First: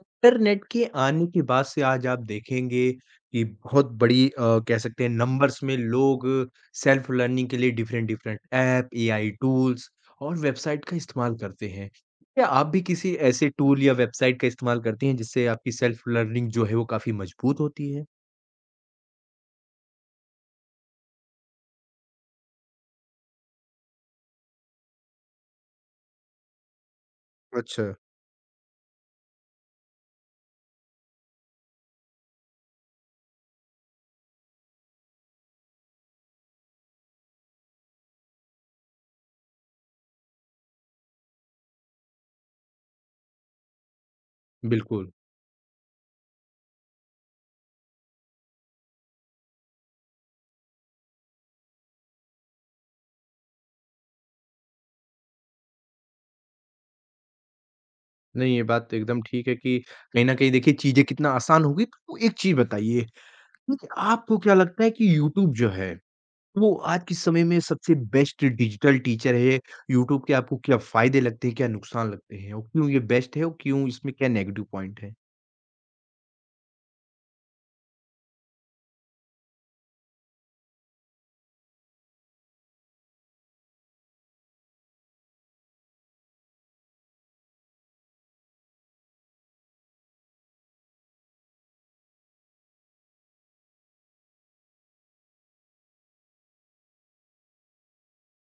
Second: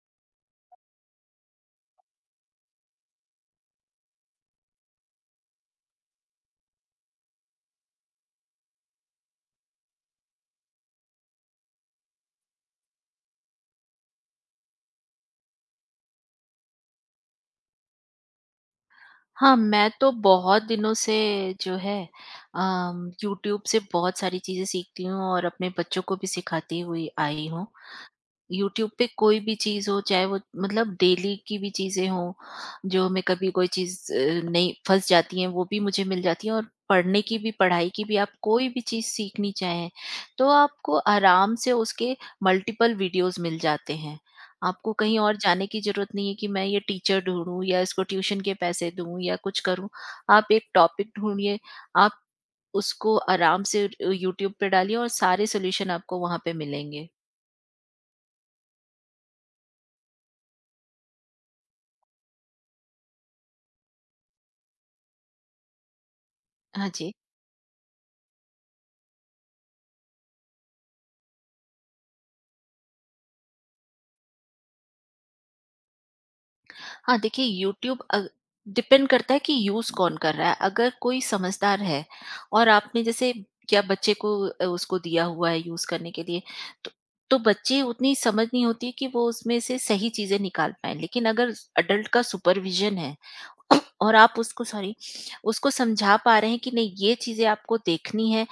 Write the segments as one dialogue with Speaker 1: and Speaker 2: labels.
Speaker 1: Internet के आने के बाद से आज आप देखेंगे कि बहुत बड़ी कह सकते हैं नंबर्स में लोग सेल्फ लर्निंग के लिए different different app, AI tools और वेबसाइट का इस्तेमाल करते हैं। क्या आप भी किसी ऐसे टूल या वेबसाइट का इस्तेमाल करती हैं जिससे आपकी सेल्फ लर्निंग जो है वो काफ़ी मजबूत होती है?
Speaker 2: हाँ, मैं तो बहुत दिनों से जो है यूट्यूब से बहुत सारी चीज़ें सीखती हूँ और अपने बच्चों को भी सिखाती हुई आई हूँ।
Speaker 1: अच्छा,
Speaker 2: यूट्यूब पे कोई भी चीज़ हो, चाहे वो मतलब डेली की भी चीज़ें हों, जो मैं कभी कोई चीज़ नहीं फँस जाती हैं, वो भी मुझे मिल जाती हैं, और पढ़ने की भी, पढ़ाई की भी, आप कोई भी चीज़ सीखनी चाहें, तो आपको आराम से उसके मल्टीपल वीडियोज़ मिल जाते हैं। आपको
Speaker 1: बिल्कुल।
Speaker 2: कहीं और जाने की ज़रूरत नहीं है कि मैं ये टीचर ढूँढूँ या इसको ट्यूशन के पैसे दूँ या कुछ करूँ। आप एक टॉपिक ढूँढिए, आप उसको आराम से यूट्यूब पे डालिए और सारे सॉल्यूशन आपको वहाँ पे मिलेंगे।
Speaker 1: नहीं, ये बात एकदम ठीक है कि कहीं न कहीं देखिए चीज़ें कितना आसान हो गई। तो एक चीज़ बताइए, कि आपको क्या लगता है कि यूट्यूब जो है वो
Speaker 2: हाँ
Speaker 1: आज
Speaker 2: जी।
Speaker 1: के समय में सबसे बेस्ट डिजिटल टीचर है, यूट्यूब के आपको क्या फ़ायदे लगते हैं, क्या नुकसान लगते हैं? और क्यों ये बेस्ट है और क्यों इसमें क्या नेगेटिव पॉइंट है?
Speaker 2: हाँ, देखिए यूट्यूब डिपेंड करता है कि यूज़ कौन कर रहा है। अगर कोई समझदार है, और आपने जैसे क्या बच्चे को उसको दिया हुआ है यूज़ करने के लिए, तो तो बच्चे उतनी समझ नहीं होती कि वो उसमें से सही चीज़ें निकाल पाएँ। लेकिन अगर स अडल्ट का सुपरविज़न है, और आप उसको समझा पा रहे हैं कि नहीं, ये चीज़ें आपको देखनी है,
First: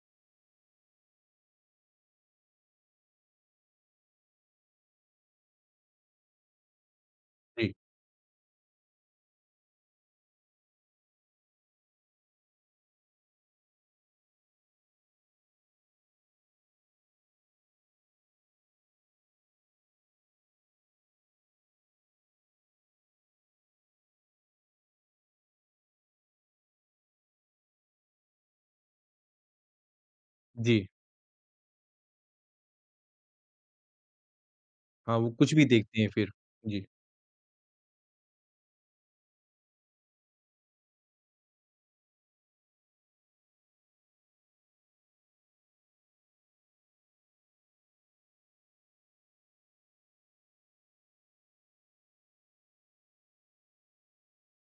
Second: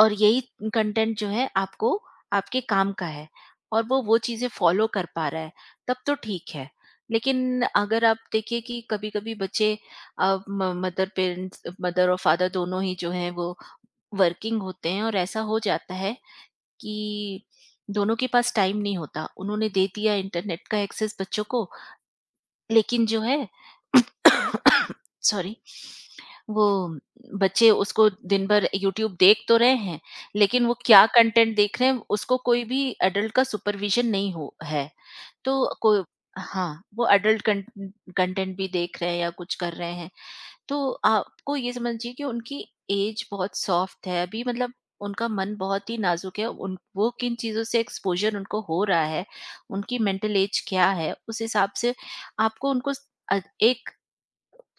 Speaker 2: और यही कंटेंट जो है आपको आपके काम का है, और वो चीज़ें फॉलो कर पा रहा है, तब तो ठीक है। लेकिन
Speaker 1: जी,
Speaker 2: अगर आप देखिए कि कभी-कभी बच्चे, अ, म मदर पेरेंट्स मदर और फादर दोनों ही जो हैं वो वर्किंग होते हैं, और ऐसा हो जाता है कि दोनों के पास टाइम नहीं होता। उन्होंने दे दिया इंटरनेट का एक्सेस बच्चों को, लेकिन जो है सॉरी, वो बच्चे उसको दिन भर यूट्यूब देख तो रहे हैं, लेकिन वो
Speaker 1: जी।
Speaker 2: क्या कंटेंट देख रहे हैं उसको कोई भी एडल्ट का सुपरविज़न नहीं हो है।
Speaker 1: हाँ, वो कुछ भी
Speaker 2: तो को
Speaker 1: देखते हैं फिर।
Speaker 2: हाँ,
Speaker 1: जी,
Speaker 2: वो एडल्ट कंटेंट भी देख रहे हैं या कुछ कर रहे हैं। तो आपको ये समझिए कि उनकी एज बहुत सॉफ्ट है अभी, मतलब उनका मन बहुत ही नाजुक है, उन वो किन चीज़ों से एक्सपोज़र उनको हो रहा है, उनकी मेंटल एज क्या है, उस हिसाब से आपको उनको एक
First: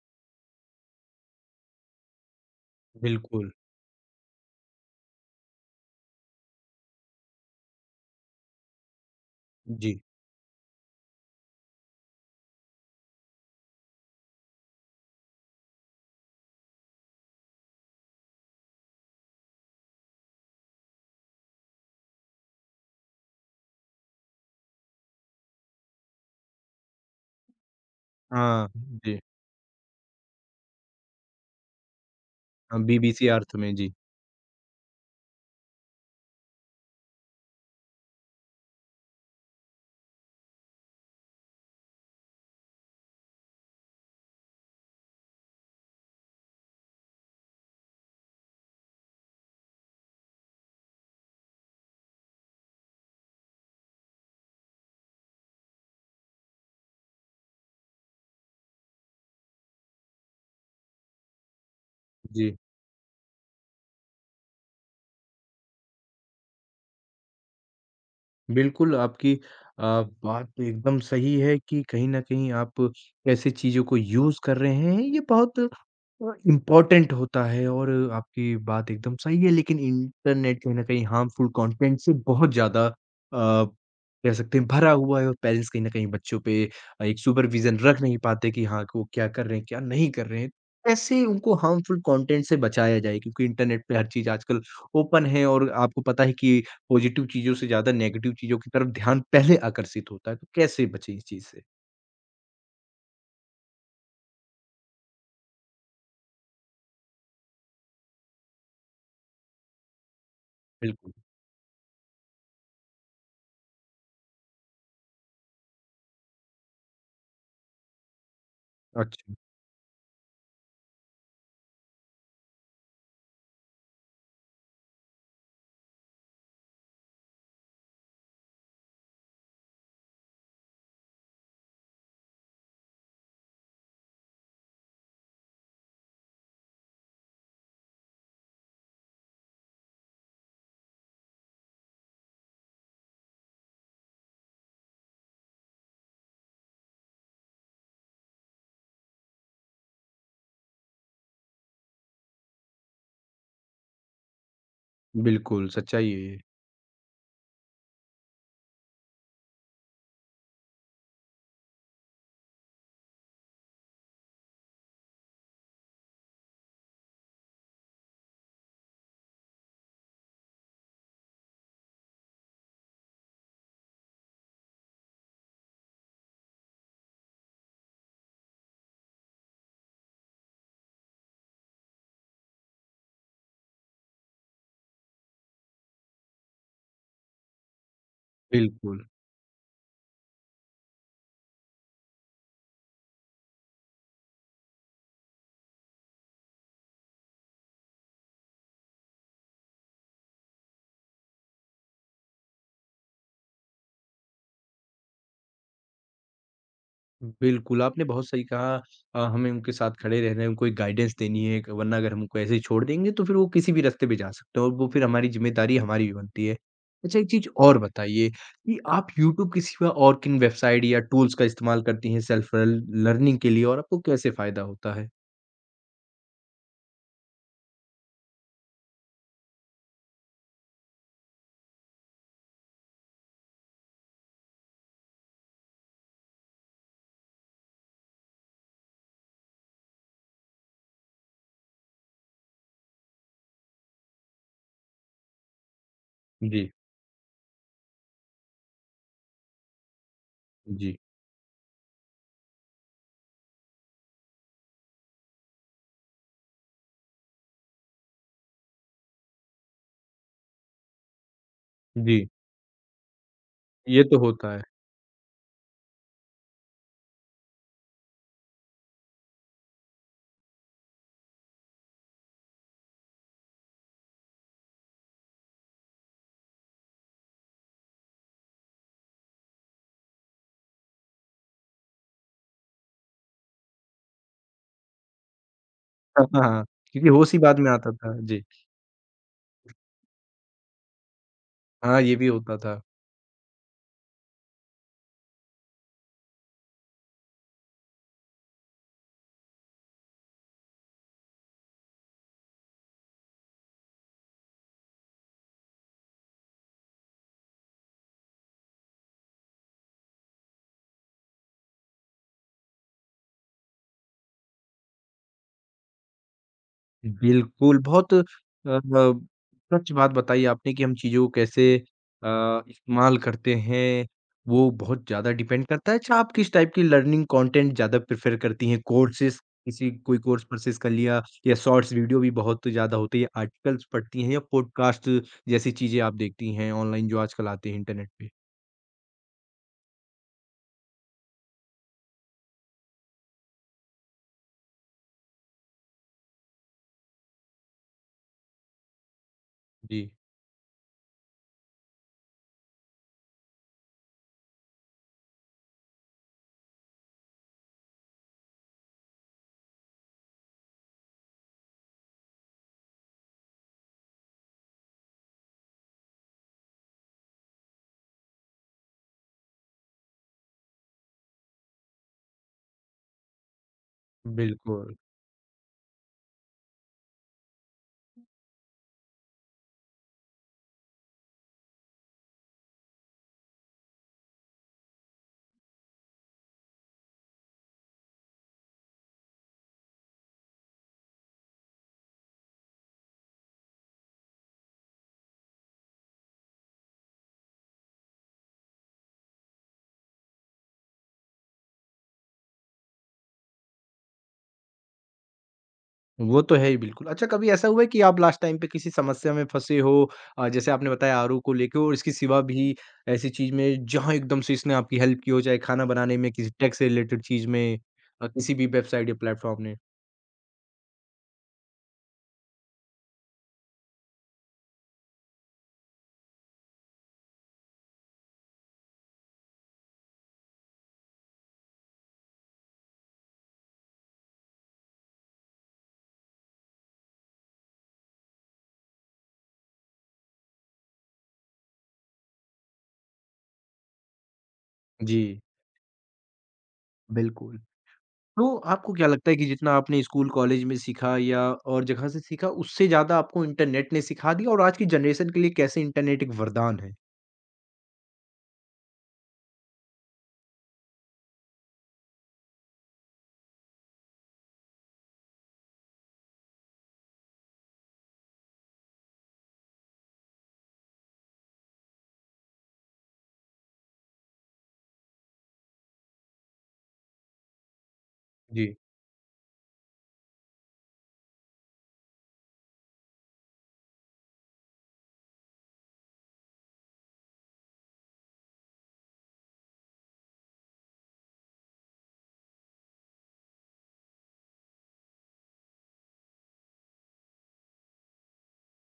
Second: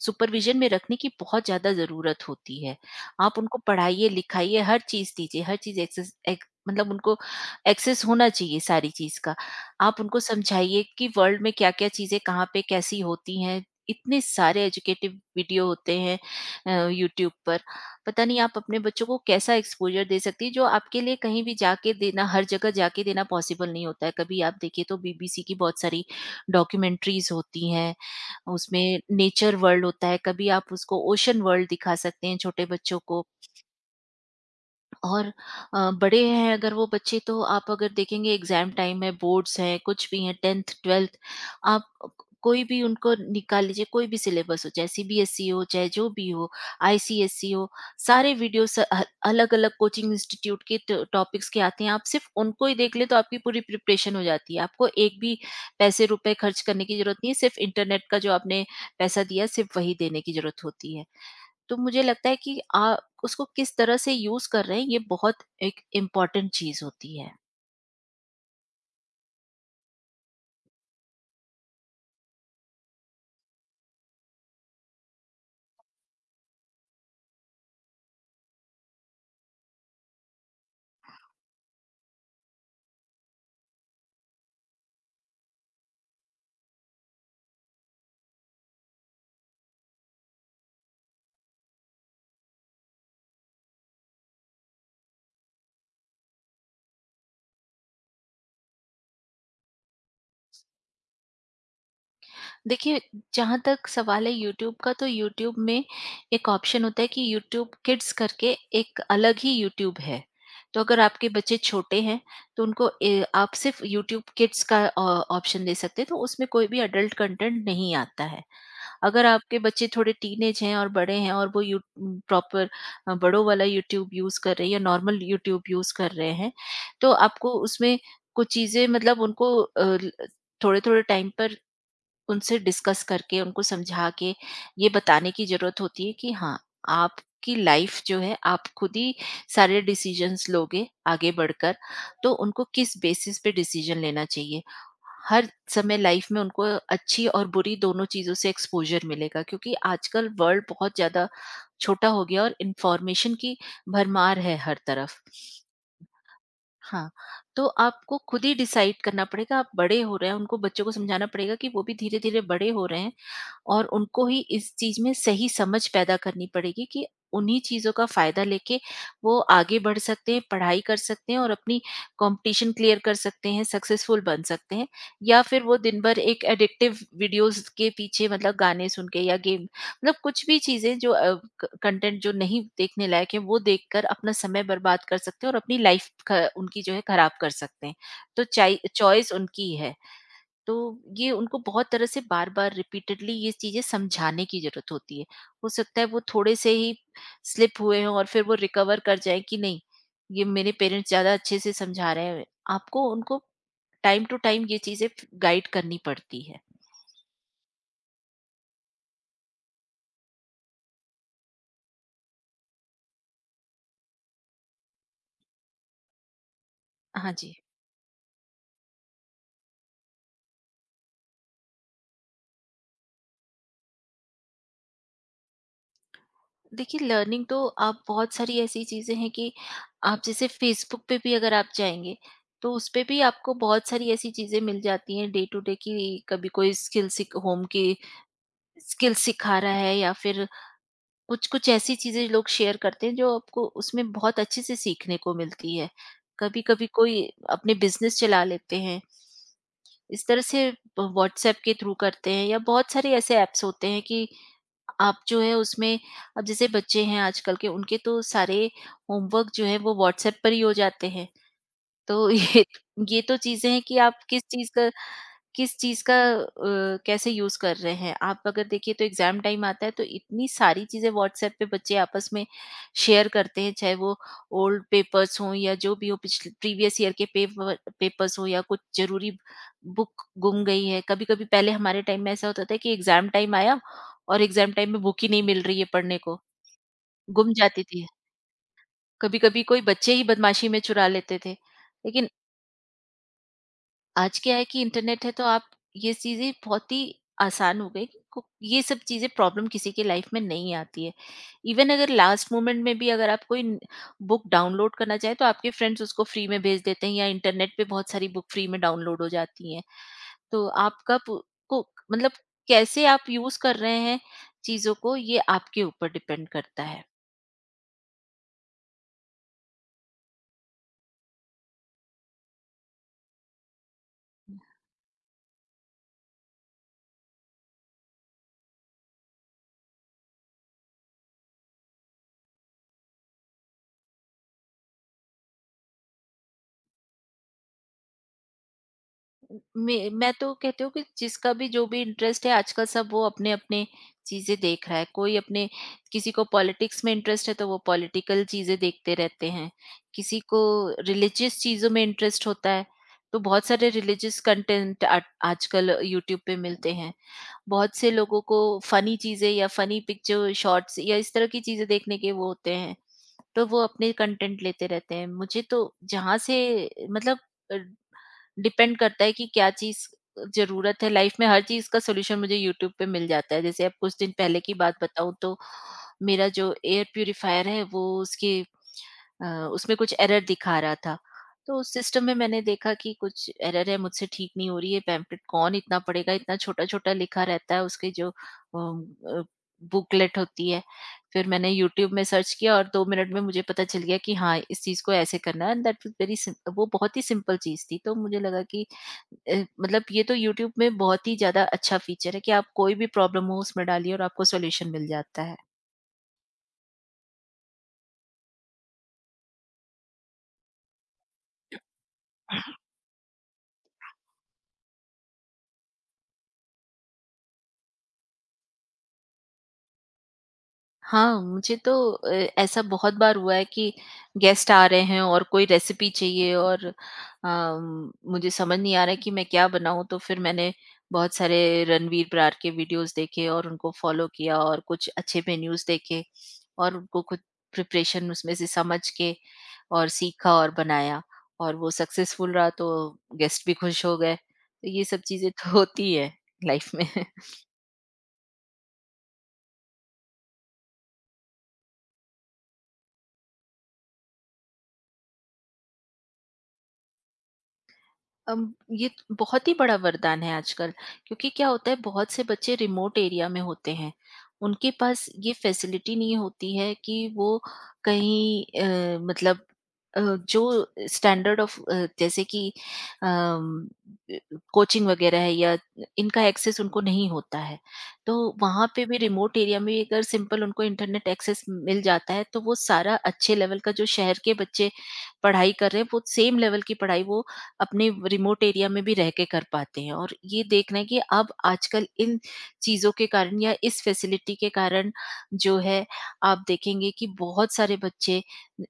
Speaker 2: सुपरविज़न में रखने की बहुत ज़्यादा ज़रूरत होती है। आप
Speaker 1: बिल्कुल।
Speaker 2: उनको पढ़ाइए, लिखाइए, हर चीज़ दीजिए, हर चीज़ एक्सेस एक मतलब उनको एक्सेस होना चाहिए सारी चीज़ का।
Speaker 1: जी,
Speaker 2: आप उनको समझाइए कि वर्ल्ड में क्या-क्या चीज़ें कहाँ पे कैसी होती हैं। इतने सारे एजुकेटिव वीडियो होते हैं यूट्यूब पर। पता नहीं आप अपने बच्चों को कैसा एक्सपोज़र दे सकती हैं, जो आपके लिए कहीं भी जाके देना, हर जगह जाके देना पॉसिबल नहीं होता है। कभी आप देखिए तो बीबीसी की बहुत सारी डॉक्यूमेंट्रीज़ होती हैं,
Speaker 1: हाँ,
Speaker 2: उसमें
Speaker 1: जी।
Speaker 2: नेचर वर्ल्ड होता है, कभी आप उसको ओशन वर्ल्ड दिखा सकते हैं छोटे
Speaker 1: हाँ,
Speaker 2: बच्चों को।
Speaker 1: बीबीसी अर्थ में, जी,
Speaker 2: और बड़े हैं अगर वो बच्चे, तो आप अगर देखेंगे एग्जाम टाइम है, बोर्ड्स हैं, कुछ भी हैं, 10th 12th, आप कोई भी उनको निकाल लीजिए। कोई भी सिलेबस हो, चाहे सीबीएसई हो, चाहे जो भी हो, आईसीएसई हो, सारे वीडियोस अलग अलग कोचिंग इंस्टीट्यूट के टॉपिक्स के आते हैं, आप सिर्फ उनको ही देख ले तो आपकी पूरी प्रिपरेशन हो जाती है। आपको एक भी पैसे रुपए खर्च करने की जरूरत नहीं है, सिर्फ इंटरनेट का जो आपने पैसा दिया सिर्फ वही देने की जरूरत होती है। तो मुझे लगता है
Speaker 1: जी।
Speaker 2: कि उसको किस तरह से यूज कर रहे हैं, ये बहुत एक इम्पोर्टेंट चीज होती है।
Speaker 1: बिल्कुल, आपकी अ, बात तो एकदम सही है कि कहीं न कहीं आप कैसे चीज़ों को यूज़ कर रहे हैं, ये बहुत इम्पोर्टेंट होता है और आपकी बात एकदम सही है। लेकिन इंटरनेट कहीं न कहीं हार्मफुल कंटेंट से बहुत ज़्यादा कह सकते हैं भरा हुआ है और पेरेंट्स कहीं न कहीं बच्चों पे एक सुपरविज़न रख नहीं पाते कि हाँ, कि वो क्या कर रहे हैं, क्या नहीं कर रहे हैं। कैसे उनको हार्मफुल कंटेंट से बचाया जाए? क्योंकि इंटरनेट पे हर चीज़ आजकल ओपन है और आपको पता है कि पॉजिटिव चीज़ों से ज़्यादा नेगेटिव चीज़ों की तरफ ध्यान पहले आकर्षित होता है, तो कैसे बचें इस चीज़ से?
Speaker 2: देखिए, जहाँ तक सवाल है यूट्यूब का, तो यूट्यूब में एक ऑप्शन होता है कि यूट्यूब किड्स करके एक अलग ही यूट्यूब है। तो अगर
Speaker 1: बिल्कुल,
Speaker 2: आपके बच्चे छोटे हैं तो उनको ए आप सिर्फ़ यूट्यूब किड्स का ऑ ऑप्शन दे सकते हैं, तो उसमें कोई भी एडल्ट कंटेंट नहीं आता है। अगर
Speaker 1: अच्छा,
Speaker 2: आपके बच्चे थोड़े टीनेज हैं और बड़े हैं, और वो यू प्रॉपर बड़ों वाला यूट्यूब यूज़ कर रहे हैं या नॉर्मल यूट्यूब यूज़ कर रहे हैं, तो आपको उसमें कुछ चीज़ें, मतलब उनको अ, ल थोड़े-थोड़े टाइम पर उनसे डिस्कस करके, उनको समझा के ये बताने की ज़रूरत होती है कि हाँ, आपकी लाइफ़ जो है आप खुद ही सारे डिसीज़न्स लोगे आगे बढ़कर, तो उनको किस बेसिस पे डिसीज़न लेना चाहिए। हर समय लाइफ़ में उनको अच्छी और बुरी दोनों चीज़ों से एक्सपोज़र मिलेगा, क्योंकि आजकल वर्ल्ड बहुत ज़्यादा छोटा हो गया और इन्फॉर्मेशन की भरमार है हर तरफ।
Speaker 1: बिल्कुल, सच्चाई है ये।
Speaker 2: हाँ, तो आपको खुद ही डिसाइड करना पड़ेगा, आप बड़े हो रहे हैं, उनको बच्चों को समझाना पड़ेगा कि वो भी धीरे-धीरे बड़े हो रहे हैं। और उनको ही इस चीज़ में सही समझ पैदा करनी पड़ेगी, कि उन्हीं चीज़ों का फ़ायदा लेके वो आगे बढ़ सकते हैं, पढ़ाई कर सकते हैं और अपनी कॉम्पिटिशन क्लियर कर सकते हैं, सक्सेसफुल बन सकते हैं, या फिर वो दिन भर एक एडिक्टिव वीडियोज़ के पीछे, मतलब गाने सुन के या गेम, मतलब कुछ भी चीज़ें जो अ, क कंटेंट जो नहीं देखने लायक है, वो देखकर अपना समय बर्बाद कर सकते हैं और अपनी लाइफ़ ख उनकी जो है ख़राब कर सकते हैं। तो चाइ
Speaker 1: बिल्कुल,
Speaker 2: चॉइस उनकी ही है। तो ये उनको बहुत तरह से बार-बार रिपीटेडली ये चीज़ें समझाने की ज़रूरत होती है। हो सकता है वो थोड़े से ही स्लिप हुए हों और फिर वो रिकवर कर जाएँ कि नहीं, ये मेरे पेरेंट्स ज़्यादा अच्छे से समझा रहे हैं। आपको उनको टाइम टू टाइम ये चीज़ें फ गाइड करनी पड़ती है।
Speaker 1: बिल्कुल, आपने बहुत सही कहा हमें उनके साथ खड़े रहना है, उनको एक गाइडेंस देनी है, वरना अगर हम उनको ऐसे ही छोड़ देंगे तो फिर वो किसी भी रास्ते पे जा सकते हैं और वो फिर हमारी ज़िम्मेदारी हमारी भी बनती है। अच्छा एक
Speaker 2: हाँ
Speaker 1: चीज़
Speaker 2: जी।
Speaker 1: और बताइए कि आप यूट्यूब के सिवा और किन वेबसाइट या टूल्स का इस्तेमाल करती हैं सेल्फ लर्निंग के लिए और आपको कैसे फ़ायदा होता है?
Speaker 2: देखिए लर्निंग तो आप बहुत सारी ऐसी चीज़ें हैं कि आप जैसे फ़ेसबुक पे भी अगर आप जाएँगे, तो उस पे भी आपको बहुत सारी ऐसी चीज़ें मिल जाती हैं डे टू डे की, कभी कोई स्किल सीख, होम की स्किल सिखा रहा है, या फिर कुछ-कुछ ऐसी चीज़ें लोग शेयर करते हैं जो आपको उसमें बहुत अच्छे से सीखने को मिलती है।
Speaker 1: जी,
Speaker 2: कभी-कभी कोई अपने बिज़नेस चला लेते हैं। इस तरह से
Speaker 1: जी,
Speaker 2: व व्हाट्सऐप के थ्रू करते हैं, या बहुत सारे ऐसे ऐप्स होते हैं कि आप जो है उसमें, अब जैसे बच्चे हैं आजकल के, उनके तो सारे होमवर्क जो है वो व्हाट्सऐप पर ही हो जाते हैं।
Speaker 1: जी,
Speaker 2: तो ये तो चीज़ें हैं कि
Speaker 1: ये तो
Speaker 2: आप किस
Speaker 1: होता है।
Speaker 2: चीज़ का किस चीज़ का कैसे यूज़ कर रहे हैं। आप अगर देखिए तो एग्ज़ाम टाइम आता है तो इतनी सारी चीज़ें व्हाट्सएप पे बच्चे आपस में शेयर करते हैं, चाहे वो ओल्ड पेपर्स हों या जो भी हो पिछले प्रीवियस ईयर के पेपर्स हों, या कुछ ज़रूरी बुक गुम गई है। कभी-कभी पहले हमारे टाइम में ऐसा होता था कि एग्ज़ाम टाइम आया और एग्ज़ाम टाइम में बुक ही नहीं मिल रही है पढ़ने
Speaker 1: हाँ,
Speaker 2: को,
Speaker 1: हाँ। क्योंकि होश ही
Speaker 2: गुम
Speaker 1: बाद में
Speaker 2: जाती
Speaker 1: आता
Speaker 2: थी।
Speaker 1: था। जी।
Speaker 2: कभी-कभी कोई बच्चे ही बदमाशी में चुरा लेते थे।
Speaker 1: हाँ, ये भी
Speaker 2: लेकिन
Speaker 1: होता था।
Speaker 2: आज क्या है कि इंटरनेट है, तो आप ये चीज़ें बहुत ही आसान हो गई, कि को ये सब चीज़ें, प्रॉब्लम किसी की लाइफ में नहीं आती है। इवन अगर लास्ट मोमेंट में भी अगर आप कोई न बुक डाउनलोड करना चाहें तो आपके फ्रेंड्स उसको फ्री में भेज देते हैं, या इंटरनेट पे बहुत सारी बुक फ्री में डाउनलोड हो जाती हैं। तो आपका पु को मतलब कैसे आप यूज़ कर रहे हैं चीज़ों को, ये आपके ऊपर डिपेंड करता है।
Speaker 1: बिल्कुल, बहुत सच बात बताई आपने कि हम चीज़ों को कैसे इस्तेमाल करते हैं, वो बहुत ज़्यादा डिपेंड करता है। अच्छा, आप किस टाइप की लर्निंग कंटेंट ज़्यादा प्रेफ़र करती हैं? कोर्सेज़ किसी कोई कोर्स परचेज़ कर लिया या शॉर्ट्स वीडियो भी बहुत ज़्यादा होती है, आर्टिकल्स पढ़ती हैं या पॉडकास्ट जैसी चीज़ें आप देखती हैं ऑनलाइन जो आजकल आते हैं इंटरनेट पे?
Speaker 2: मैं तो कहती हूँ कि जिसका भी जो भी इंटरेस्ट है आजकल, सब वो अपने-अपने चीज़ें देख रहा है। कोई अपने किसी को पॉलिटिक्स में इंटरेस्ट है तो वो पॉलिटिकल चीज़ें देखते रहते हैं।
Speaker 1: जी,
Speaker 2: किसी को रिलिजियस चीज़ों में इंटरेस्ट होता है, तो बहुत सारे रिलिजियस कंटेंट आ आजकल यूट्यूब पे मिलते हैं। बहुत से लोगों को फनी चीज़ें या फनी पिक्चर शॉर्ट्स या इस तरह की चीज़ें देखने के वो होते हैं, तो वो अपने कंटेंट लेते रहते हैं। मुझे तो जहाँ से मतलब अ डिपेंड करता है कि क्या चीज़ ज़रूरत है लाइफ में, हर चीज़ का सॉल्यूशन मुझे यूट्यूब पे मिल जाता है। जैसे अब कुछ दिन पहले की
Speaker 1: बिल्कुल।
Speaker 2: बात बताऊँ, तो मेरा जो एयर प्यूरीफायर है वो अ, उसमें कुछ एरर दिखा रहा था। तो उस सिस्टम में मैंने देखा कि कुछ एरर है, मुझसे ठीक नहीं हो रही है, पैम्पलेट कौन इतना पढ़ेगा? इतना छोटा-छोटा लिखा रहता है, उसके जो अम, अ, बुकलेट होती है। फिर मैंने यूट्यूब में सर्च किया और 2 मिनट में मुझे पता चल गया कि हाँ, इस चीज़ को ऐसे करना है। And that was very sim वो बहुत ही सिंपल चीज़ थी। तो मुझे लगा कि अ, मतलब ये तो यूट्यूब में बहुत ही ज़्यादा अच्छा फीचर है कि आप कोई भी प्रॉब्लम हो, उसमें डालिए और आपको सॉल्यूशन मिल जाता है।
Speaker 1: वो तो है ही बिल्कुल। अच्छा कभी ऐसा हुआ है कि आप लास्ट टाइम पे किसी समस्या में फँसे हो जैसे आपने बताया आरओ को लेके और इसके सिवा भी ऐसी चीज़ में जहाँ एकदम से इसने आपकी हेल्प की हो, चाहे खाना बनाने में, किसी टेक से रिलेटेड चीज़ में किसी भी वेबसाइट या प्लेटफ़ॉर्म ने?
Speaker 2: हाँ, मुझे तो ऐसा बहुत बार हुआ है कि गेस्ट आ रहे हैं और कोई रेसिपी चाहिए और मुझे समझ नहीं आ रहा है कि मैं क्या बनाऊँ। तो फिर मैंने बहुत सारे रणवीर बरार के वीडियोज़ देखे और उनको फ़ॉलो किया और कुछ अच्छे मेन्यूज़ देखे और उनको खुद प्रिपरेशन उसमें से समझ के और सीखा और बनाया और वो सक्सेसफुल रहा। तो गेस्ट भी खुश हो गए। तो ये सब
Speaker 1: जी,
Speaker 2: चीज़ें तो होती है लाइफ में।
Speaker 1: बिल्कुल। तो आपको क्या लगता है कि जितना आपने स्कूल, कॉलेज में सीखा या और जगह से सीखा, उससे ज़्यादा आपको इंटरनेट ने सिखा दिया और आज की जनरेशन के लिए कैसे इंटरनेट एक वरदान है?
Speaker 2: बहुत ही बड़ा वरदान है आजकल, क्योंकि क्या होता है बहुत से बच्चे रिमोट एरिया में होते हैं। उनके पास ये फैसिलिटी नहीं होती है कि वो कहीं मतलब अ, जो स्टैंडर्ड ऑफ जैसे कि कोचिंग वगैरह है या इनका एक्सेस उनको नहीं होता है। तो
Speaker 1: जी,
Speaker 2: वहाँ पे भी, रिमोट एरिया में भी अगर सिंपल उनको इंटरनेट एक्सेस मिल जाता है तो वो सारा अच्छे लेवल का जो शहर के बच्चे पढ़ाई कर रहे हैं वो सेम लेवल की पढ़ाई वो अपने रिमोट एरिया में भी रह के कर पाते हैं। और ये देखना है कि अब आजकल इन चीज़ों के कारण या इस फैसिलिटी के कारण जो है, आप देखेंगे कि बहुत सारे बच्चे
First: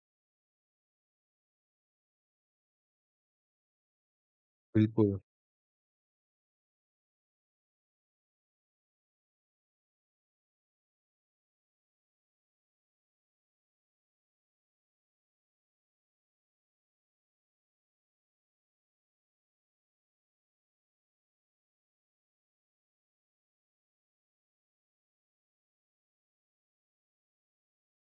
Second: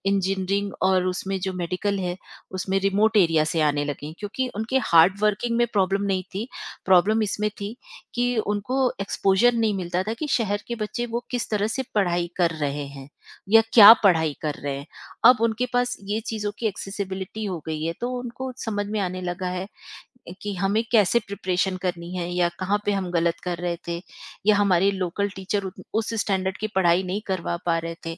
Speaker 2: इंजीनियरिंग और उसमें जो मेडिकल है, उसमें रिमोट एरिया से आने लगे हैं। क्योंकि उनके हार्ड
Speaker 1: बिल्कुल।
Speaker 2: वर्किंग में प्रॉब्लम नहीं थी, प्रॉब्लम इसमें थी कि उनको एक्सपोजर नहीं मिलता था कि शहर के बच्चे वो किस तरह से पढ़ाई कर रहे हैं या क्या पढ़ाई कर रहे हैं। अब उनके पास ये चीज़ों की एक्सेसिबिलिटी हो गई है, तो उनको समझ में आने लगा है कि हमें कैसे प्रिपरेशन करनी है या कहाँ पे हम गलत कर रहे थे या हमारे लोकल टीचर उत उस स्टैंडर्ड की पढ़ाई नहीं करवा पा रहे थे।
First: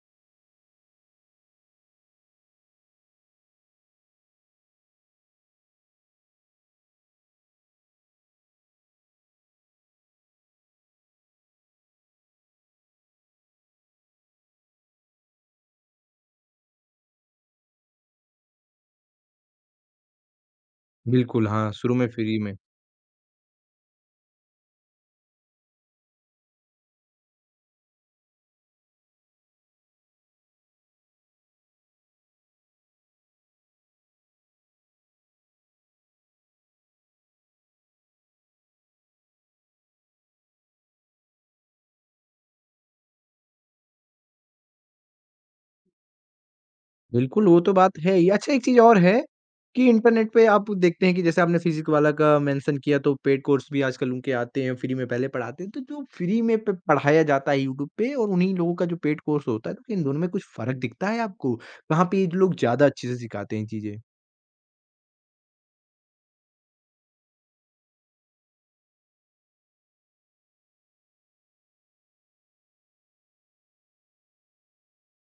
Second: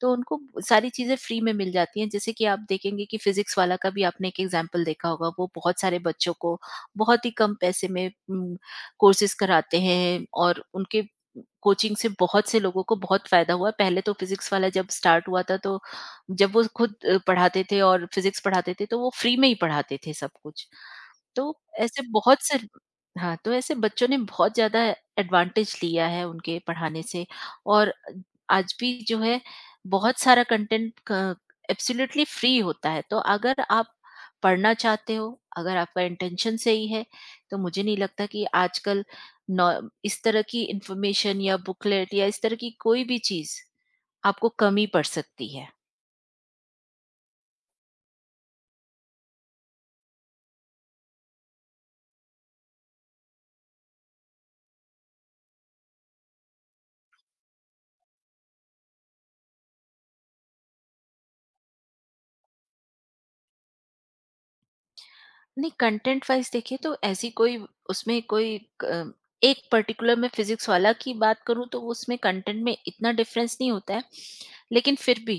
Speaker 2: तो उनको सारी चीज़ें फ्री में मिल जाती हैं। जैसे कि आप देखेंगे कि फ़िज़िक्स वाला का भी आपने एक एग्ज़ाम्पल देखा होगा, वो बहुत सारे बच्चों को बहुत ही कम पैसे में कोर्सेज़ कराते हैं, और उनके कोचिंग से बहुत से लोगों को बहुत फ़ायदा हुआ। पहले तो फ़िज़िक्स वाला जब स्टार्ट हुआ था, तो जब वो खुद पढ़ाते थे और फ़िज़िक्स पढ़ाते थे, तो वो फ्री में ही पढ़ाते थे सब कुछ।
Speaker 1: बिल्कुल,
Speaker 2: तो
Speaker 1: हाँ, शुरू
Speaker 2: ऐसे
Speaker 1: में फ्री
Speaker 2: बहुत
Speaker 1: में।
Speaker 2: से, हाँ, तो ऐसे बच्चों ने बहुत ज़्यादा एडवांटेज लिया है उनके पढ़ाने से। और आज भी जो है, बहुत सारा कंटेंट क एब्सोल्युटली फ्री होता है। तो अगर आप पढ़ना चाहते हो, अगर आपका इंटेंशन सही है, तो मुझे नहीं लगता कि आजकल नॉ इस तरह की इन्फॉर्मेशन या बुकलेट या इस तरह की कोई भी चीज़ आपको कमी पड़ सकती है।
Speaker 1: बिल्कुल, वो तो बात है ही। अच्छा एक चीज़ और है कि इंटरनेट पे आप देखते हैं कि जैसे आपने फ़िज़िक वाला का मेंशन किया तो पेड कोर्स भी आजकल उनके आते हैं, फ्री में पहले पढ़ाते हैं। तो जो फ्री में प पढ़ाया जाता है यूट्यूब पे और उन्हीं लोगों का जो पेड कोर्स होता है, तो इन दोनों में कुछ फ़र्क दिखता है आपको? कहाँ पे ये लोग ज़्यादा अच्छे से सिखाते हैं चीज़ें?
Speaker 2: नहीं, कंटेंट वाइज़ देखिए तो ऐसी कोई, उसमें कोई क एक पर्टिकुलर, मैं फिज़िक्स वाला की बात करूँ तो उसमें कंटेंट में इतना डिफ़रेंस नहीं होता है। लेकिन फिर भी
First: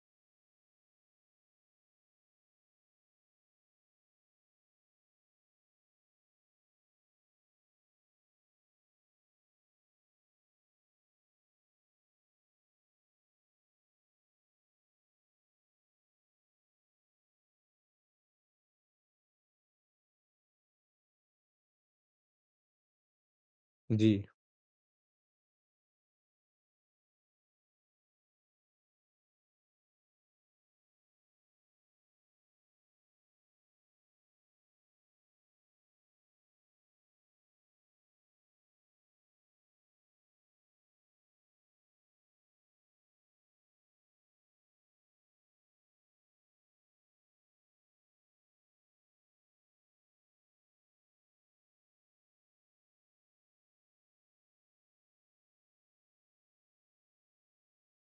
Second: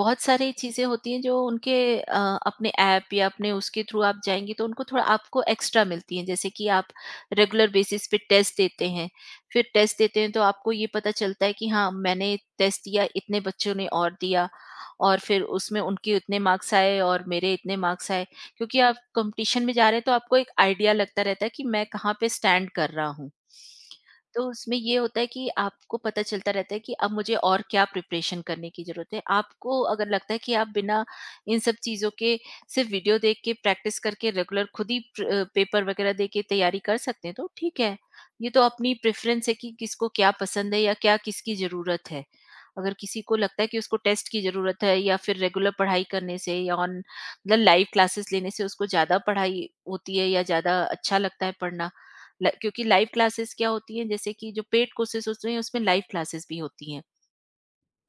Speaker 2: बहुत सारी चीज़ें होती हैं जो उनके अपने ऐप या अपने उसके थ्रू आप जाएँगे तो उनको थोड़ा आपको एक्स्ट्रा मिलती हैं। जैसे कि आप रेगुलर बेसिस पे टेस्ट देते हैं, फिर टेस्ट देते हैं तो आपको ये पता चलता है कि हाँ, मैंने टेस्ट दिया, इतने बच्चों ने और दिया और फिर उसमें उनके इतने मार्क्स आए और मेरे इतने मार्क्स आए। क्योंकि आप कंपटीशन में जा रहे हैं, तो आपको एक आइडिया लगता रहता है कि मैं कहाँ पे स्टैंड कर रहा हूँ।
Speaker 1: जी,
Speaker 2: तो उसमें ये होता है कि आपको पता चलता रहता है कि अब मुझे और क्या प्रिपरेशन करने की ज़रूरत है। आपको अगर लगता है कि आप बिना इन सब चीज़ों के सिर्फ़ वीडियो देख के, प्रैक्टिस करके, रेगुलर खुद ही पेपर वग़ैरह दे के तैयारी कर सकते हैं तो ठीक है। ये तो अपनी प्रेफ़रेंस है कि किसको क्या पसंद है या क्या किसकी ज़रूरत है। अगर किसी को लगता है कि उसको टेस्ट की ज़रूरत है या फिर रेगुलर पढ़ाई करने से या ऑन मतलब लाइव क्लासेस लेने से उसको ज़्यादा पढ़ाई होती है या ज़्यादा अच्छा लगता है पढ़ना। क्योंकि लाइव क्लासेस क्या होती हैं, जैसे कि जो पेड कोर्सेज होते हैं उसमें लाइव क्लासेस भी होती हैं,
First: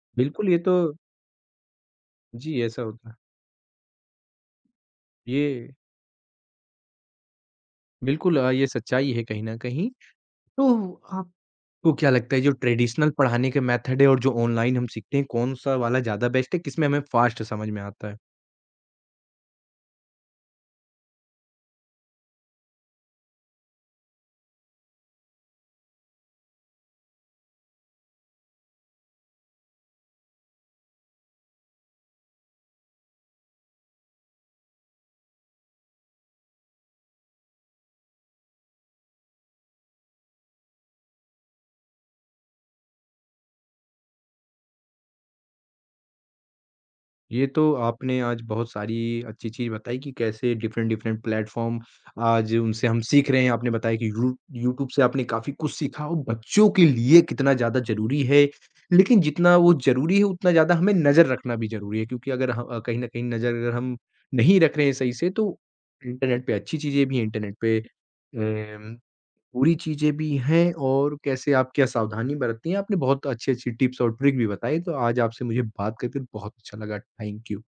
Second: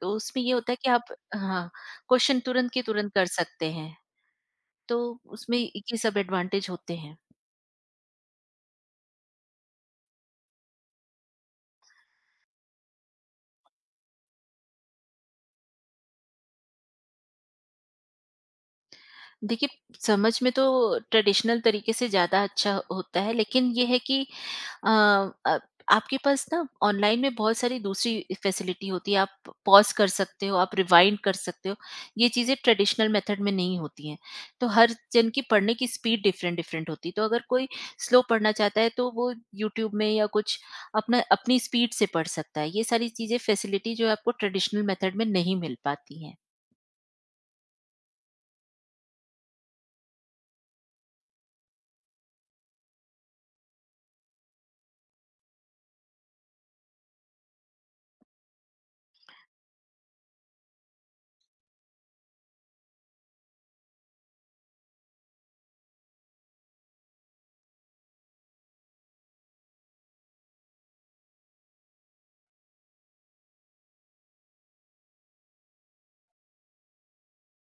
Speaker 2: तो उसमें
Speaker 1: बिल्कुल
Speaker 2: ये
Speaker 1: ये
Speaker 2: होता
Speaker 1: तो
Speaker 2: है कि आप, हाँ, क्वेश्चन
Speaker 1: जी,
Speaker 2: तुरंत
Speaker 1: ऐसा
Speaker 2: के
Speaker 1: होता
Speaker 2: तुरंत
Speaker 1: है।
Speaker 2: कर सकते हैं। तो उसमें
Speaker 1: ये
Speaker 2: ये सब एडवांटेज होते हैं।
Speaker 1: बिल्कुल ये सच्चाई है कहीं न कहीं। तो आप आपको क्या लगता है जो ट्रेडिशनल पढ़ाने के मेथड है और जो ऑनलाइन हम सीखते हैं कौन-सा वाला ज़्यादा बेस्ट है? किसमें हमें फास्ट समझ में आता है?
Speaker 2: देखिए, समझ में तो ट्रेडिशनल तरीके से ज़्यादा अच्छा होता है, लेकिन ये है कि अ, अ, आपके पास ना ऑनलाइन में बहुत सारी दूसरी फैसिलिटी होती है, आप पॉज़ कर सकते हो, आप रिवाइंड कर सकते हो, ये चीज़ें ट्रेडिशनल मेथड में नहीं होती हैं। तो हर जन की पढ़ने की स्पीड डिफरेंट-डिफरेंट होती है, तो अगर कोई स्लो पढ़ना चाहता है, तो वो यूट्यूब में या कुछ अपना अपनी स्पीड से पढ़ सकता है। ये सारी चीज़ें फैसिलिटी जो है आपको ट्रेडिशनल मेथड में नहीं मिल पाती हैं।
Speaker 1: ये तो आपने आज बहुत सारी अच्छी चीज़ बताई कि कैसे डिफरेंट डिफरेंट प्लेटफ़ॉर्म आज उनसे हम सीख रहे हैं। आपने बताया कि यू यूट्यूब से आपने काफ़ी कुछ सीखा और बच्चों के लिए कितना ज़्यादा ज़रूरी है। लेकिन जितना वो ज़रूरी है उतना ज़्यादा हमें नज़र रखना भी ज़रूरी है क्योंकि अगर कहीं न कहीं नज़र अगर हम नहीं रख रहे हैं सही से तो इंटरनेट पे अच्छी चीज़ें भी हैं, इंटरनेट पे अम पूरी चीज़ें भी हैं और कैसे आप क्या सावधानी बरतती हैं, आपने बहुत अच्छी-अच्छी टिप्स और ट्रिक भी बताई, तो आज आपसे मुझे बात करके बहुत अच्छा लगा। Thank you.